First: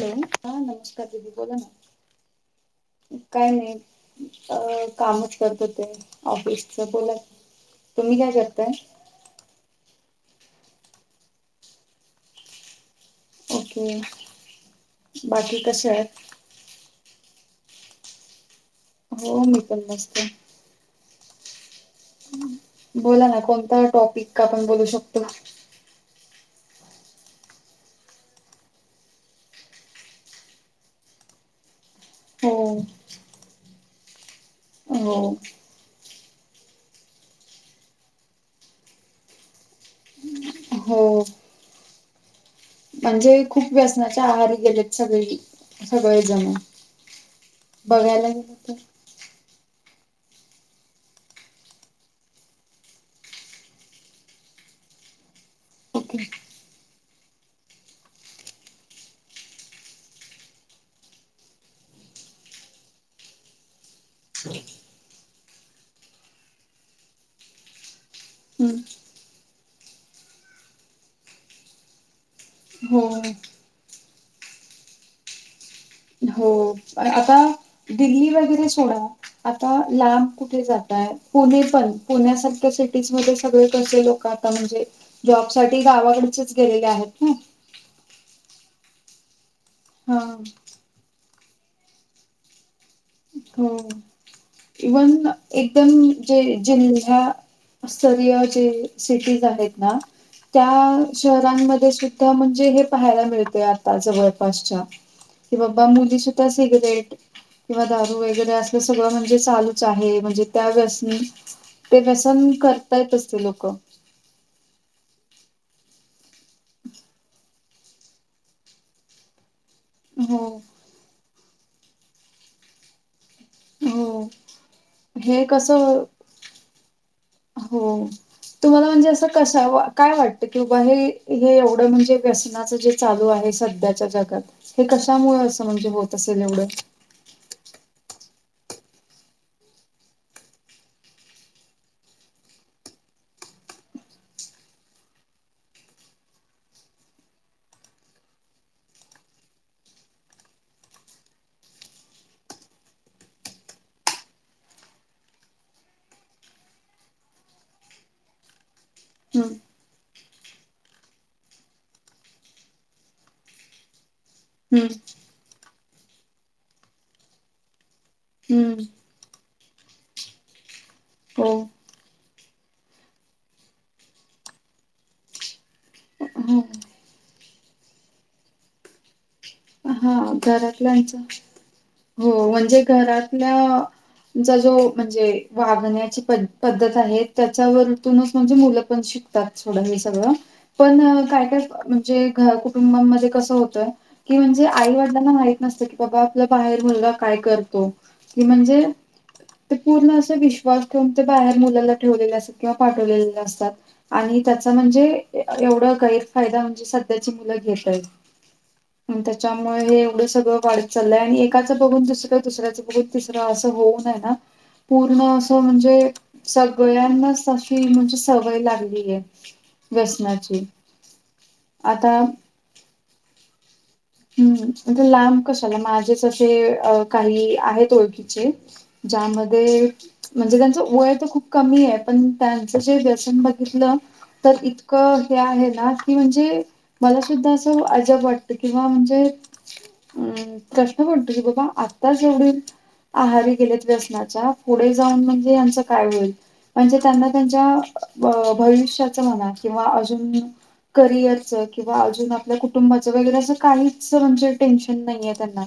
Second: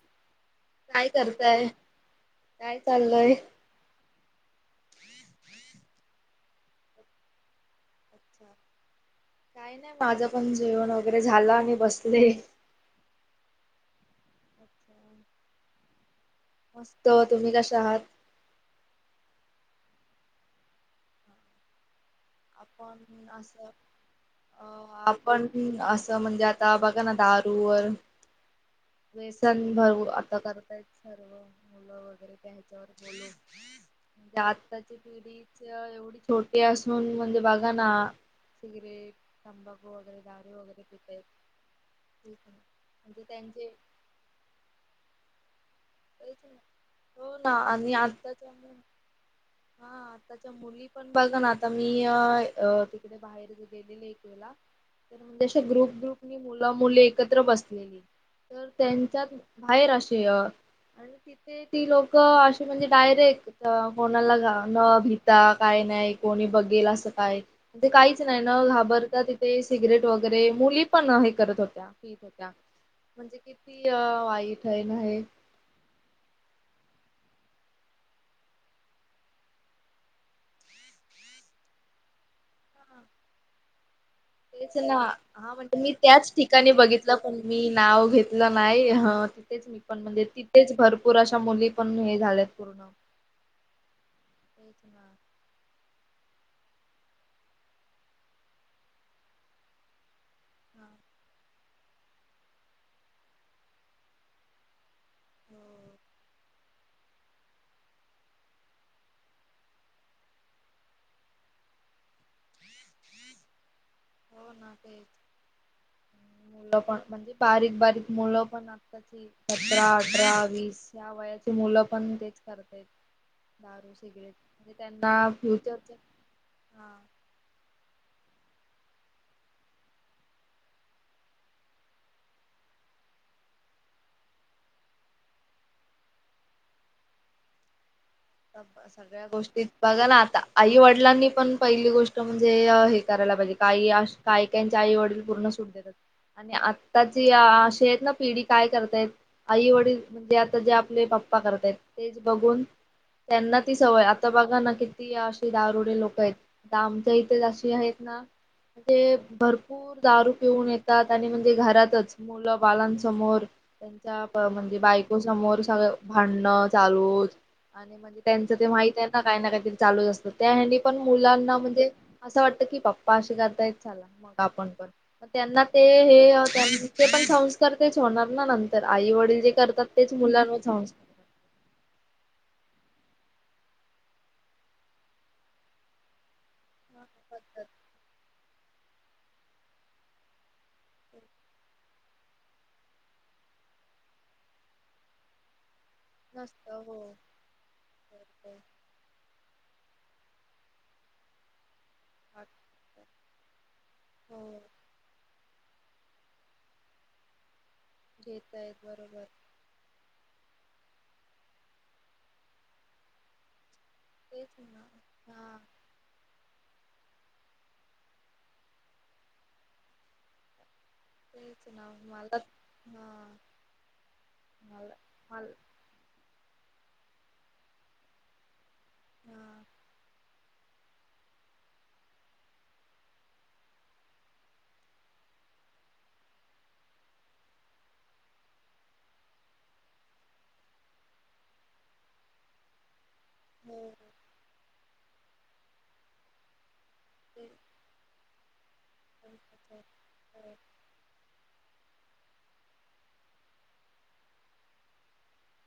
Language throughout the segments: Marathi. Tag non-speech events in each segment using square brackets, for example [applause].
हॅलो हा नमस्कार काय दिदी बोला करताय? काय ना चाललंय? काय नाही अ कामच करत ते ऑफिसच बोला तुम्ही काय करताय काही नाही माझं पण जेवण वगैरे झालं आणि बसले ओके बाकी कसे आहेत मस्त तुम्ही कशा आहात हो मी पण मस्त आपण बोला ना असं कोणता टॉपिक आपण अ बोलू शकतो आपण हम् असं म्हणजे आता बघा ना दारूवर व्यसन भरवू आता करतायेत सर्व मुलं हो वगैरे ण आताची हो पिढी एवढी छोटी असून म्हणजे बग ना सगरेट तंबाकू वगैरे ार वगैरे हो पक म्हणजे खूप व्यसनाच्या आहारी गेलेत सगळे सगळे तेच जम ना. हो ना आणि बघायला आताच्या गेलं मु तर हा आताच्या मुली पण बघा ना आता मी तिकडे बाहेर गेलेले णज ग्रुप ओके ग्रुप मुलं मुली एकत्र बसलेली तर त्यांच्यात बाहेर असे आणि तिथे ती लोक अशी म्हणजे डायरेक्ट कोणाला न भिता काय नाही कोणी बघेल असं काय. ते काहीच नाही ना हम्म. घाबरता तिथे सिगरेट वगैरे मुली पण हे करत होत्या. होत्या हो म्हणजे किती वाईट आहेन हे. हो आता. दिल्ली वगैरे सोडा. आता लांब कुठे जातय पुणे पण पुण्यासारख्या सिटीज मध्ये सगळे कसे लोक. तेच म्हणजे ना जॉब हा म्हणे साठी मी त्याच गावाकडचेच ठिकाणी गेलेले बघितलं आहेत ना पण मी नाव घेत ला नाही हा तिथेच मी पण हा म्हणजे तिथेच भरपूर अशा मुली पण हे झाल्यात. हो तेच ना इवन एकदम जे जिल्हा्या. स्तरीय जे सिटीज आहेत ना. हा त्या शहरांमध्ये सुद्धा म्हणजे हे पाहायला मिळते आता जवळपासच्या. कि बाबा मुली सुद्धा सिगरेट किंवा दा वगैरे अस सगळं म्हणजे चालूच आहे म्हणजे त्या वसनी. ते व्यसन करतात असले लोक. हो ना ते. मुलं पण म्हणजे बारीक बारीक मुलं पण आताची सतरा, हो अठरा, वीस या वयाची मुलं पण तेच करत आहेत. दारू हो. सिगरेट म्हणजे त्यांना हे फ्युचर कसं हा. हो. तुम्हाला म्हणजे असं कश काय वाटतं की बाहे हे एवढं म्हणजे व्यसनाचं जे, चालू आहे सध्याच्या जगात हे कशामुळे असं म्हणजे होत असेल एवढं. [inaudible] या गोष्टीत बघा ना आता आई वडिलांनी पण पहिली गोष्ट म्हणजे हे करायला पाहिजे काही काही-काहीच्या आई वडील पूर्ण सूट देतात आणि आत्ताची अशी आहेत ना पिढी काय करतायत. आई वडील म्हणजे आता जे आपले पप्पा करतायत तेच बघून त्यांना ती सवय आता बघा ना किती अशी दारुडे लोक आहेत. आता आमच्या इथे जाशी आहेत ना म्हणजे भरू हम्म भरपूर दारू पिऊन येतात आणि म्हणजे घरातच मुलं बालांसमोर, त्यांचा म्हणजे हम्म बायको समोर सगळं भांडणं चालू आणि म्हणजे, त्यांच ते हम्म माहित आहे. काही ना काहीतरी चालूच असतं त्या हनी पण हो. मुलांना म्हणजे असं वाटत की बाप्पा असे करता येत ला. मग आपण पण. त्यांना ते हे हो त्यां ते पण संस्कार तेच होणार ना नंतर आई वडील जे करतात. तेच ह मुलांवर संस्कार घरातल्यांच. हो म्हणजे घरातल्याचा जो म्हणजे वागण्याची पद् पद्धत हा आहे पद्धत त्याच्यावरूनच म्हणजे मुलं पण शिकतात थोडं हे सगळं. पण काय काय म्हणजे घर कुटुंबामध्ये कसं होतंय की म्हणजे आई ना माहित नसत की बाबा आपलं नसतं बाहेर हो मुलग काय करतो. करतंय म्हणजे ते पूर्ण अस विश्वास ठेऊन ते बाहेर मुलाला ठेवले वाट अस किंवा पाठवले असतात हो आणि त्याच म्हणजे एवढा गैरफायदा म्हणजे सध्याची मुलं घेतय, घेतायत बरोबर त्याच्या मग हे एवढं सगळं वाढत चाललंय आणि एकाचं बघून दुसरं, दुसऱ्याचं बघून तिसरं असं होऊनय ना तेच ना पूर्ण हा असं म्हणजे सगळ्यांनाच अशी म्हणजे सवय लागली आहे व्यसनाची. तेच ना आता मला मला हम्म लांब मला कशाला माझेचे अ काही आहेत ओळखीचे हा ज्यामध्ये म्हणजे त्यांचं वय तर खूप कमी आहे पण त्यांचं जे दर्शन बघितलं तर इतकं हे आहे ना की म्हणजे मला सुद्धा असं अजब वाटत किंवा म्हणजे अं प्रश्न पडतो की बाबा आता जेवढील आहारी हो गेलेत हो. व्यसनाच्या पुढे जाऊन म्हणजेच काय होईल म्हणजे त्यांना तेच त्यांच्या भविष्य म्हणा किंवा अजून करिअर किंवा अजून आपल्या कुटुंबाचं वगैरे अस काहीच म्हणजे टेन्शन नाही त्यांना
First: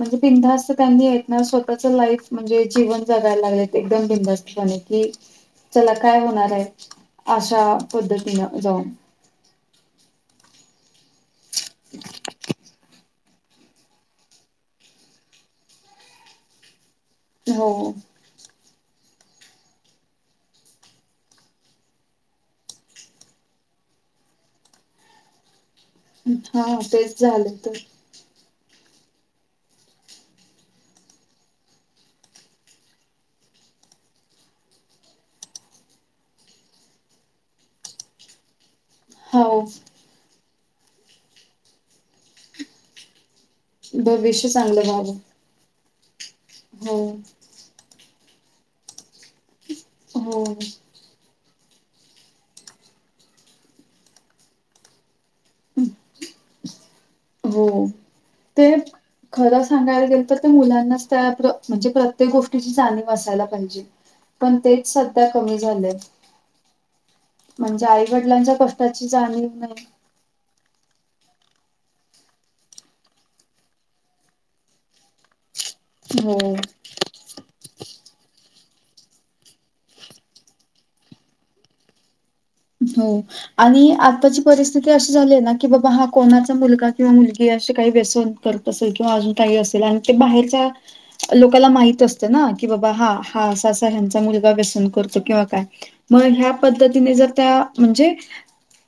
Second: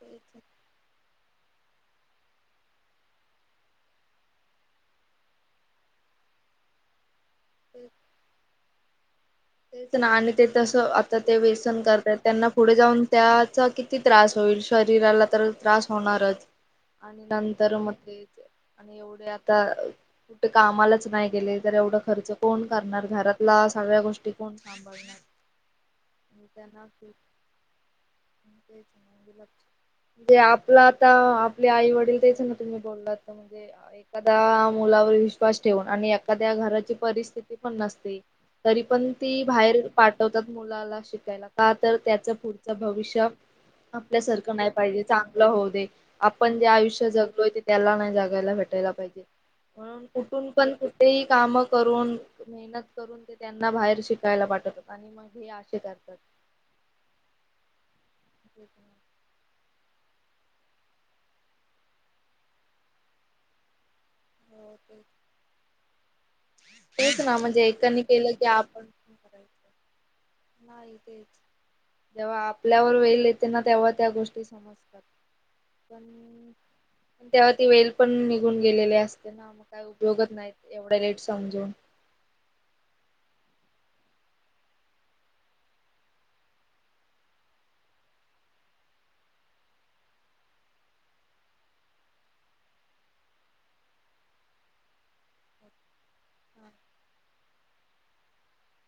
तेच त्यां स्वतःच लाईफ म्हणजे जीवन जगायला लागले एकदम बिंस्टणे कि चला काय होणार आहे अशा तेच पद्धतीन जाऊन तेच ना आणि ते तस आता ते व्यसन करतय त्यांना पुढे जाऊन त्याचा किती त्रास होईल शरीराला तर त्रास होणारच आणि नंतर हो. मध्ये आणि एवढे आता कुठे कामालाच नाही गेले तर एवढा खर्च कोण करणार घरातला सगळ्या गोष्टी कोण सांबळणार हा तेच झाले तर ते च म्हणजे आपला आता आपले आई वडील तेच ना तुम्ही बोललाता म्हणजे एखाद्या मुलावर विश्वास ठेवून आणि एखाद्या घराची परिस्थिती पण नसते तरी पण ती हो बाहेर पाठवतात मुलाला शिकला का तर त्याच पुढचं भविष्य भविष्य आपल्यासारखं नाही चांगलं पाहिजे व्हावं. चांगलं होऊ दे आपण जे हो आयुष्य जगलो होते त्याला नाही जगायला भेटायला पाहिजे. म्हणून हो कुठून पण ते ही काम करून मेहनत करून ते त्यांना बाहेर शिकायला पाठतात आणि मग हे आशेच करतात हो ते खरं सांगायला गेल तर ते मुलांनाच त्या म्हणजे प्रत्येक गोष्टीची जाणीव असयला पाहिजे. पण तेच संध्या कमी झालंय तेच ना म्हणजे एकानी केलं की आईवडिलांच्या आपण कष्टाची पण जा हो करायचं. नाही नाही तेच जेव्हा आपल्यावर वेल येते ना तेव्हा त्या गोष्टी समजतात. हो पण त्यात वेळी ती पण निघून गेलेले असते ना मग काय उपयोगच नाही एवढं लेट समजून हो आणि आत्ताची परिस्थिती अशी झाली आहे ना की बाबा हा कोणाचा मुलगा किंवा मुलगी असशी काही व्यसनं करत असेल किंवा अजून काही असेल आणि की बाहेरचा लोकाला माहित असतं ना की बाबा हा हा असा असा ह्यांचा मुलगा व्यसनं करतो किंवा काय म ह्या पद्धतीने जर त्या म्हणजे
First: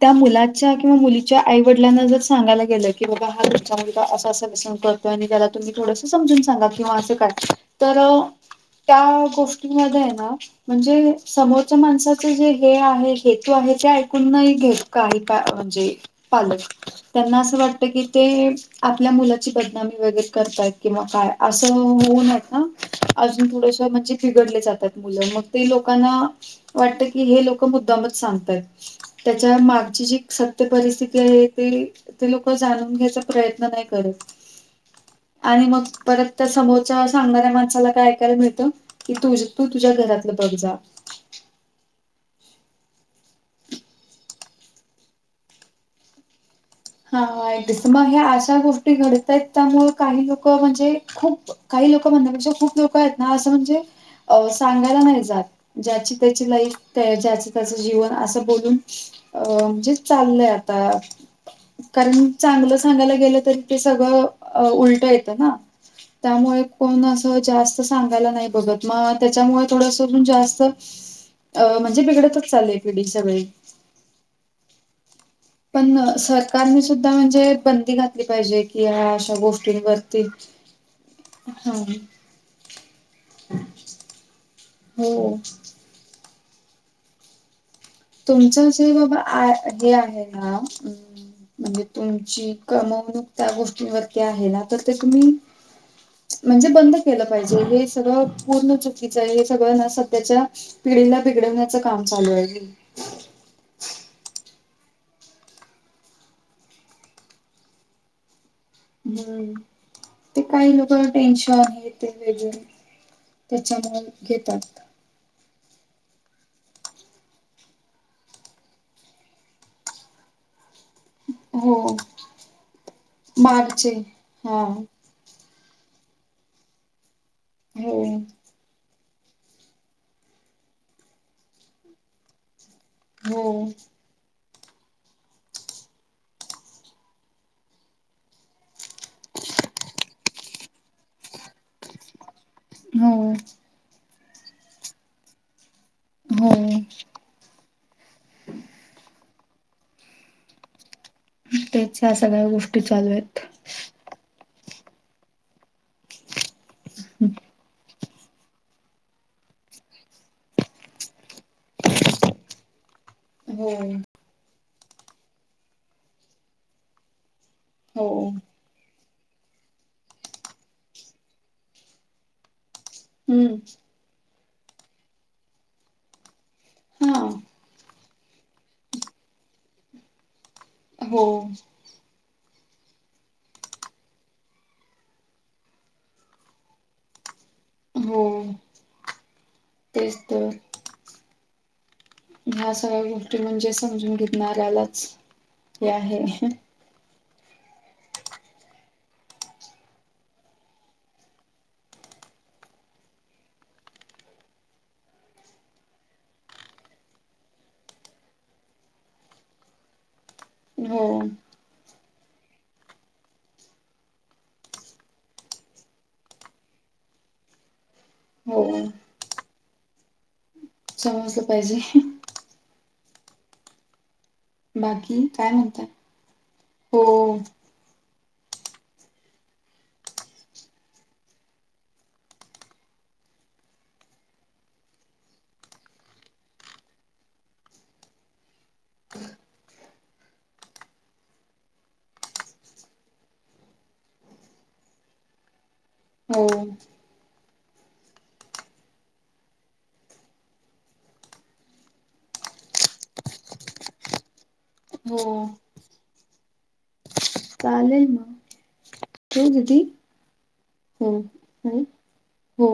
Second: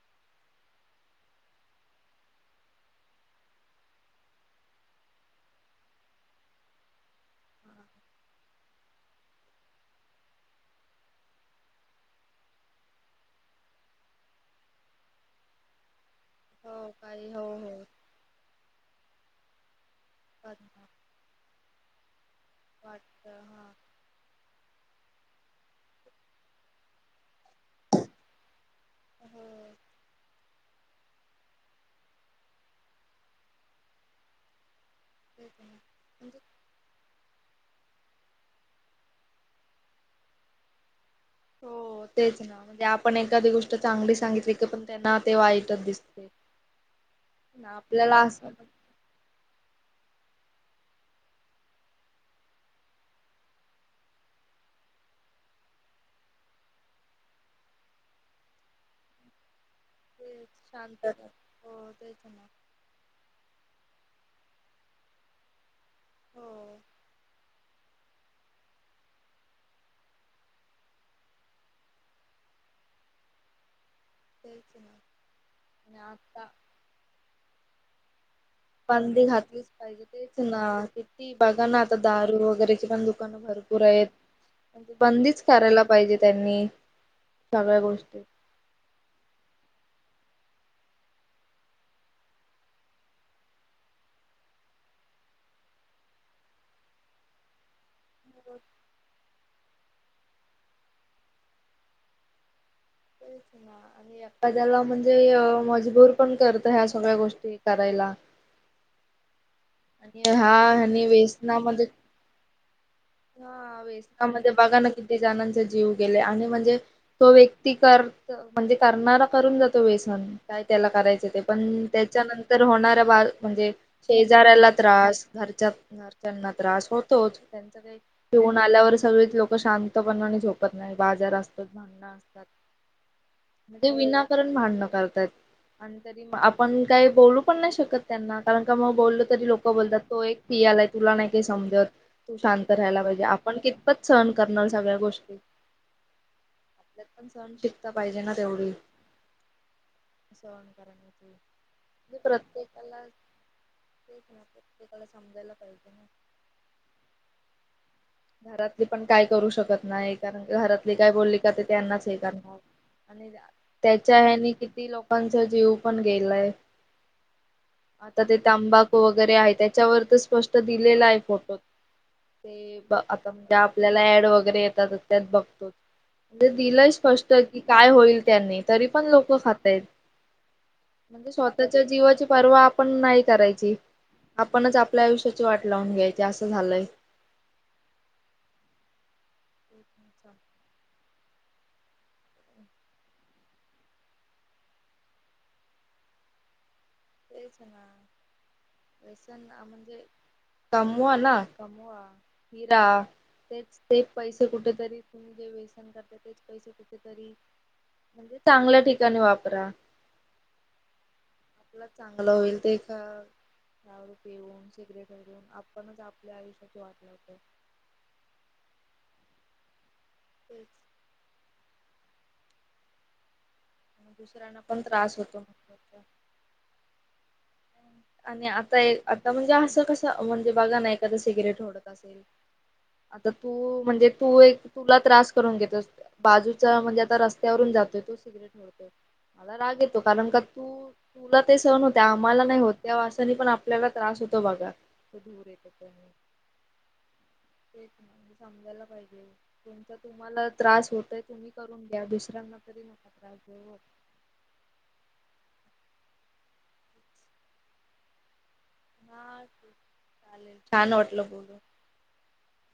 त्या मुलाच्या किंवा मुलीच्या आईवडिलांना जर सांगायला गेलं की बाबा हा तुमचा मुलगा असा असा व्यसनं करतोय त्याला तुम्ही थोडसं समजून सांगा किंवा असं काय तर त्या गोष्टीमध्येय ना म्हणजे समोरच्या माणसाचं जे हे आहे हे तो आहे ते ऐकून नाही घेत काही म्हणजे पालक हो काही त्यांना हो असं हो वाटतं की ते आपल्या मुलाची बदनामी वगैरे करतायत किंवा काय असं होऊ नये हं वाटत अजून हा थोडसं म्हणजे घडले जातात मुलं ते लोकांना वाटतं की हे लोक मुद्दामच सांगतायत हो त्यांच्या मागची जी परिस्थिती आहे ते ते लोक जाणून घ्यायचा प्रयत्न नाही करत तेच ना आणि मग परत म्हणजे तर समोरचा अस सांगणाऱ्या माणसाला काय ऐकायला मिळतं की तुझ तू तुझ्या घरातलं बघ जा हो तेच ना म्हणजे आपण एखादी गोष्ट चांगली सांगितली का पण त्यांना ते वाईटच दिसतं हम हा मग हे अशा गोष्टी घडतयत त्यामुळं काही लोक म्हणजे खूप काही लोक म्हणण्यापेक्षा खूप लोक आहेत ना असं म्हणजे अ सांगायला नाही जात ज्याची त्याची लाईफ ज्याच त्याच जीवन असं बोलून अ म्हणजे वाटतं चाललंय आता शांत हो तेच कारण ना चांगलं सांगायला गेलं तरी ते सगळं उलट येतं ना त्यामुळे हो कोण असं जास्त सांगायला नाही बघत मग त्याच्यामुळे थोडस जास्त अ म्हणजे बिघडतच चालय पिढीच्या वेळी होय की मग पण सरकारने सुद्धा म्हणजे बंदी घातली पाहिजे कि ह्या बंदी अशा घातलीच पाहिजे गोष्टींवरती तेच ना किती बघा हा ना आता दारू वगैरेची पण दु दुकान भरपूर आहेत हो बंदीच करायला पाहिजे त्यांनी सगळ्या गोष्टी तुमचं असं आहे बाबा हे आहे ना म्हणजे तुमची कमवणूक त्या गोष्टींवरती आहे ना तर ते तुम्ही म्हणजे बंद केलं पाहिजे हे सगळं पूर्ण चुकीचं आहे सगळ्याना सध्याच्या पिढीला बिघडवण्याच काम चालू आहे ह अ एखाद्याला म्हणजे मजबूर पण करत ह्या सगळ्या गोष्टी करायला हम्म आणि ते हा काही ह्यानी लोकांना टेन्शन व्यसनामध्ये आहे ते वेगळं त्याच्यामुळे घेतात तेच्यानंतचेर जीव गेले आणि म्हणजे तो व्यक्ती करत म्हणजे करणारा करून जातो व्यसन काय त्याला करायचं ते पण हो त्याच्यानंतर होणार्या बा म्हणजे मार्चे ऱ हा त्रास घर घरच्या त्रास होतो त्यां हो का आल्यावर सगळीच लोक शांतपणा आणि झोपत नाही बाजार असतात भांड असतात हो त विना तरी आपण काही बोलू पण नाही शकत त्यांना कारण का मग ब लोक बोलतात तो एक फिआलाय तुला नाही का समजत तू शांत राहायला हो पाहिजे आपण क पत सहन करणार सग्या कष्ट ते हो पण सण टिकता पाहिजे ना तेवढी सण करण त्याच सगळ्या गोष्टी चालू आहेत तेच प्रत्येकाला समजायला पाहिजे ना हम् घरातली पण काय करू शकत नाही कारण घरातली काय बोलली का ते त्यांनाच हे करणार आणि हो त्याच्या ह्यानी किती लोकांचा जीव पण गेलाय हो आता ते तांबा वगैरे आहे त्याच्यावर तर स्पष्ट दिलेला आहे फोटो ते आता म्हणजे हम्म आपल्याला ऍड वगैरे येतातच त्यात बघतो म्हणजे दिलंय हा स्पष्ट की काय होईल त्याने तरी पण लोक खातयत हो म्हणजे स्वतःच्या जीवाची पर्वा आपण नाही करायची आपणच आपल्या आयुष्याची वाट लावून घ्यायची असं झालंय हो तेच तर ह्या सगळ्या गोष्टी म्हणजे समजून घेतणाऱ्यालाच हे आहे तेच ना वसन म्हणजे कमवा ना कमवा हिरा तेच ते पैसे कुठेतरी तुम्ही जे व्यसन करता तेच पैसे कुरी म्हणजे चांगल्या ठिकाणी वापरा हो चांगला होईल ते कावर प येऊन शग आपणच आपल्या आयुष्यात वाटलं होत हो [inaudible] समजलं पाहिजे दुसरा बाकी काय म्हणतय हो आणि आता एक आता म्हणजे असं कसं म्हणजे बघा ना एखादां सिगरेट ओडत असेल आता तू म्हणजे तू एक तुला त्रास करून घेत असते बाजूचा म्हणजे आता रस्तवरून जातोय तो सिगरेट होतोय मला राग येतो कारण का तू तुला ते सण होते आम्हाला नाही होते त्या वासानी पण आपल्याला त्रास होतो बघा तो दूर येतो होम तेच समजायला पाहिजे कोमचा तुम्हाला त्रास होतय तुम्ही करून घ्या दुसऱ्यांना तरी नका त्रास देऊ हो चालेल मग हा ठेवू ठीक दीदी चालेल छान हो वाटलं बूल हो हो.